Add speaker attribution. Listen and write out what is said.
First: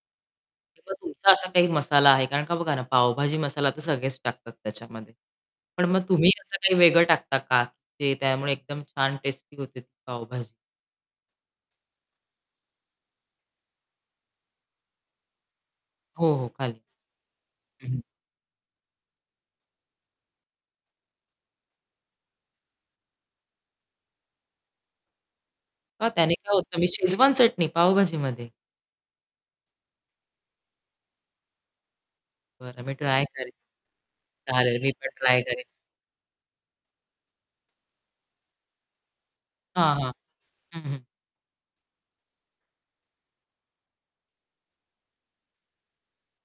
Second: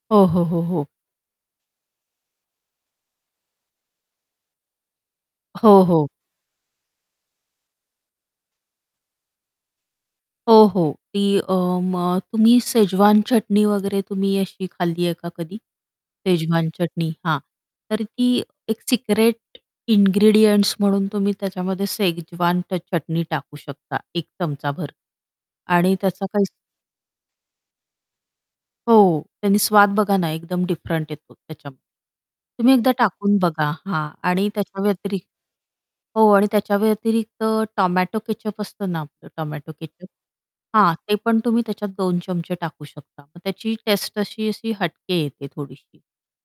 Speaker 1: हो, हो, हो, हो.
Speaker 2: किंवा तुमचा असा काही मसाला आहे? कारण का बघा ना पावभाजी मसाला तर सगळेच टाकतात त्याच्यामध्ये.
Speaker 1: हो,
Speaker 2: पण मग
Speaker 1: हो.
Speaker 2: तुम्ही असं काही वेगळं टाकता का, की त्यामुळे एकदम छान टेस्टी होते ती पावभाजी?
Speaker 1: हो, हो. ती अ, मग तुम्ही शेजवान चटणी वगैरे तुम्ही अशी खाल्ली आहे का कधी?
Speaker 2: हो, हो.
Speaker 1: शेजवान
Speaker 2: खाल्ली.
Speaker 1: चटणी हां.
Speaker 2: हं.
Speaker 1: तर ती एक सिक्रेट इनग्रीडिएंट्स म्हणून तुम्ही त्याच्यामध्ये शेजवान ट चटणी टाकू शकता एक चमचाभर. आणि
Speaker 2: मग
Speaker 1: त्याचा
Speaker 2: त्याने
Speaker 1: काही
Speaker 2: काय होतं? मग शेजवान चटणी पावभाजीमध्ये?
Speaker 1: हो, त्यानी स्वाद बघा ना एकदम डिफरंट येतो त्याच्याम तुम्ही
Speaker 2: बरं
Speaker 1: एकदा
Speaker 2: मी ट्राय
Speaker 1: टाकून
Speaker 2: करेन.
Speaker 1: बघा. हां. आणि
Speaker 2: चालेल
Speaker 1: त्याच्या
Speaker 2: मी पण
Speaker 1: व्यतिरि
Speaker 2: ट्राय करेन.
Speaker 1: हो आणि त्याच्या व्यतिरिक्त टोमॅटो केचअप असतं ना आपलं टोमॅटो
Speaker 2: हां,
Speaker 1: केचअप?
Speaker 2: हां. हं,
Speaker 1: हां.
Speaker 2: हं.
Speaker 1: ते पण तुम्ही त्याच्यात 2 चमचे टाकू शकता. मग त्याची टेस्ट अशी-अशी हटके येते थोडीशी.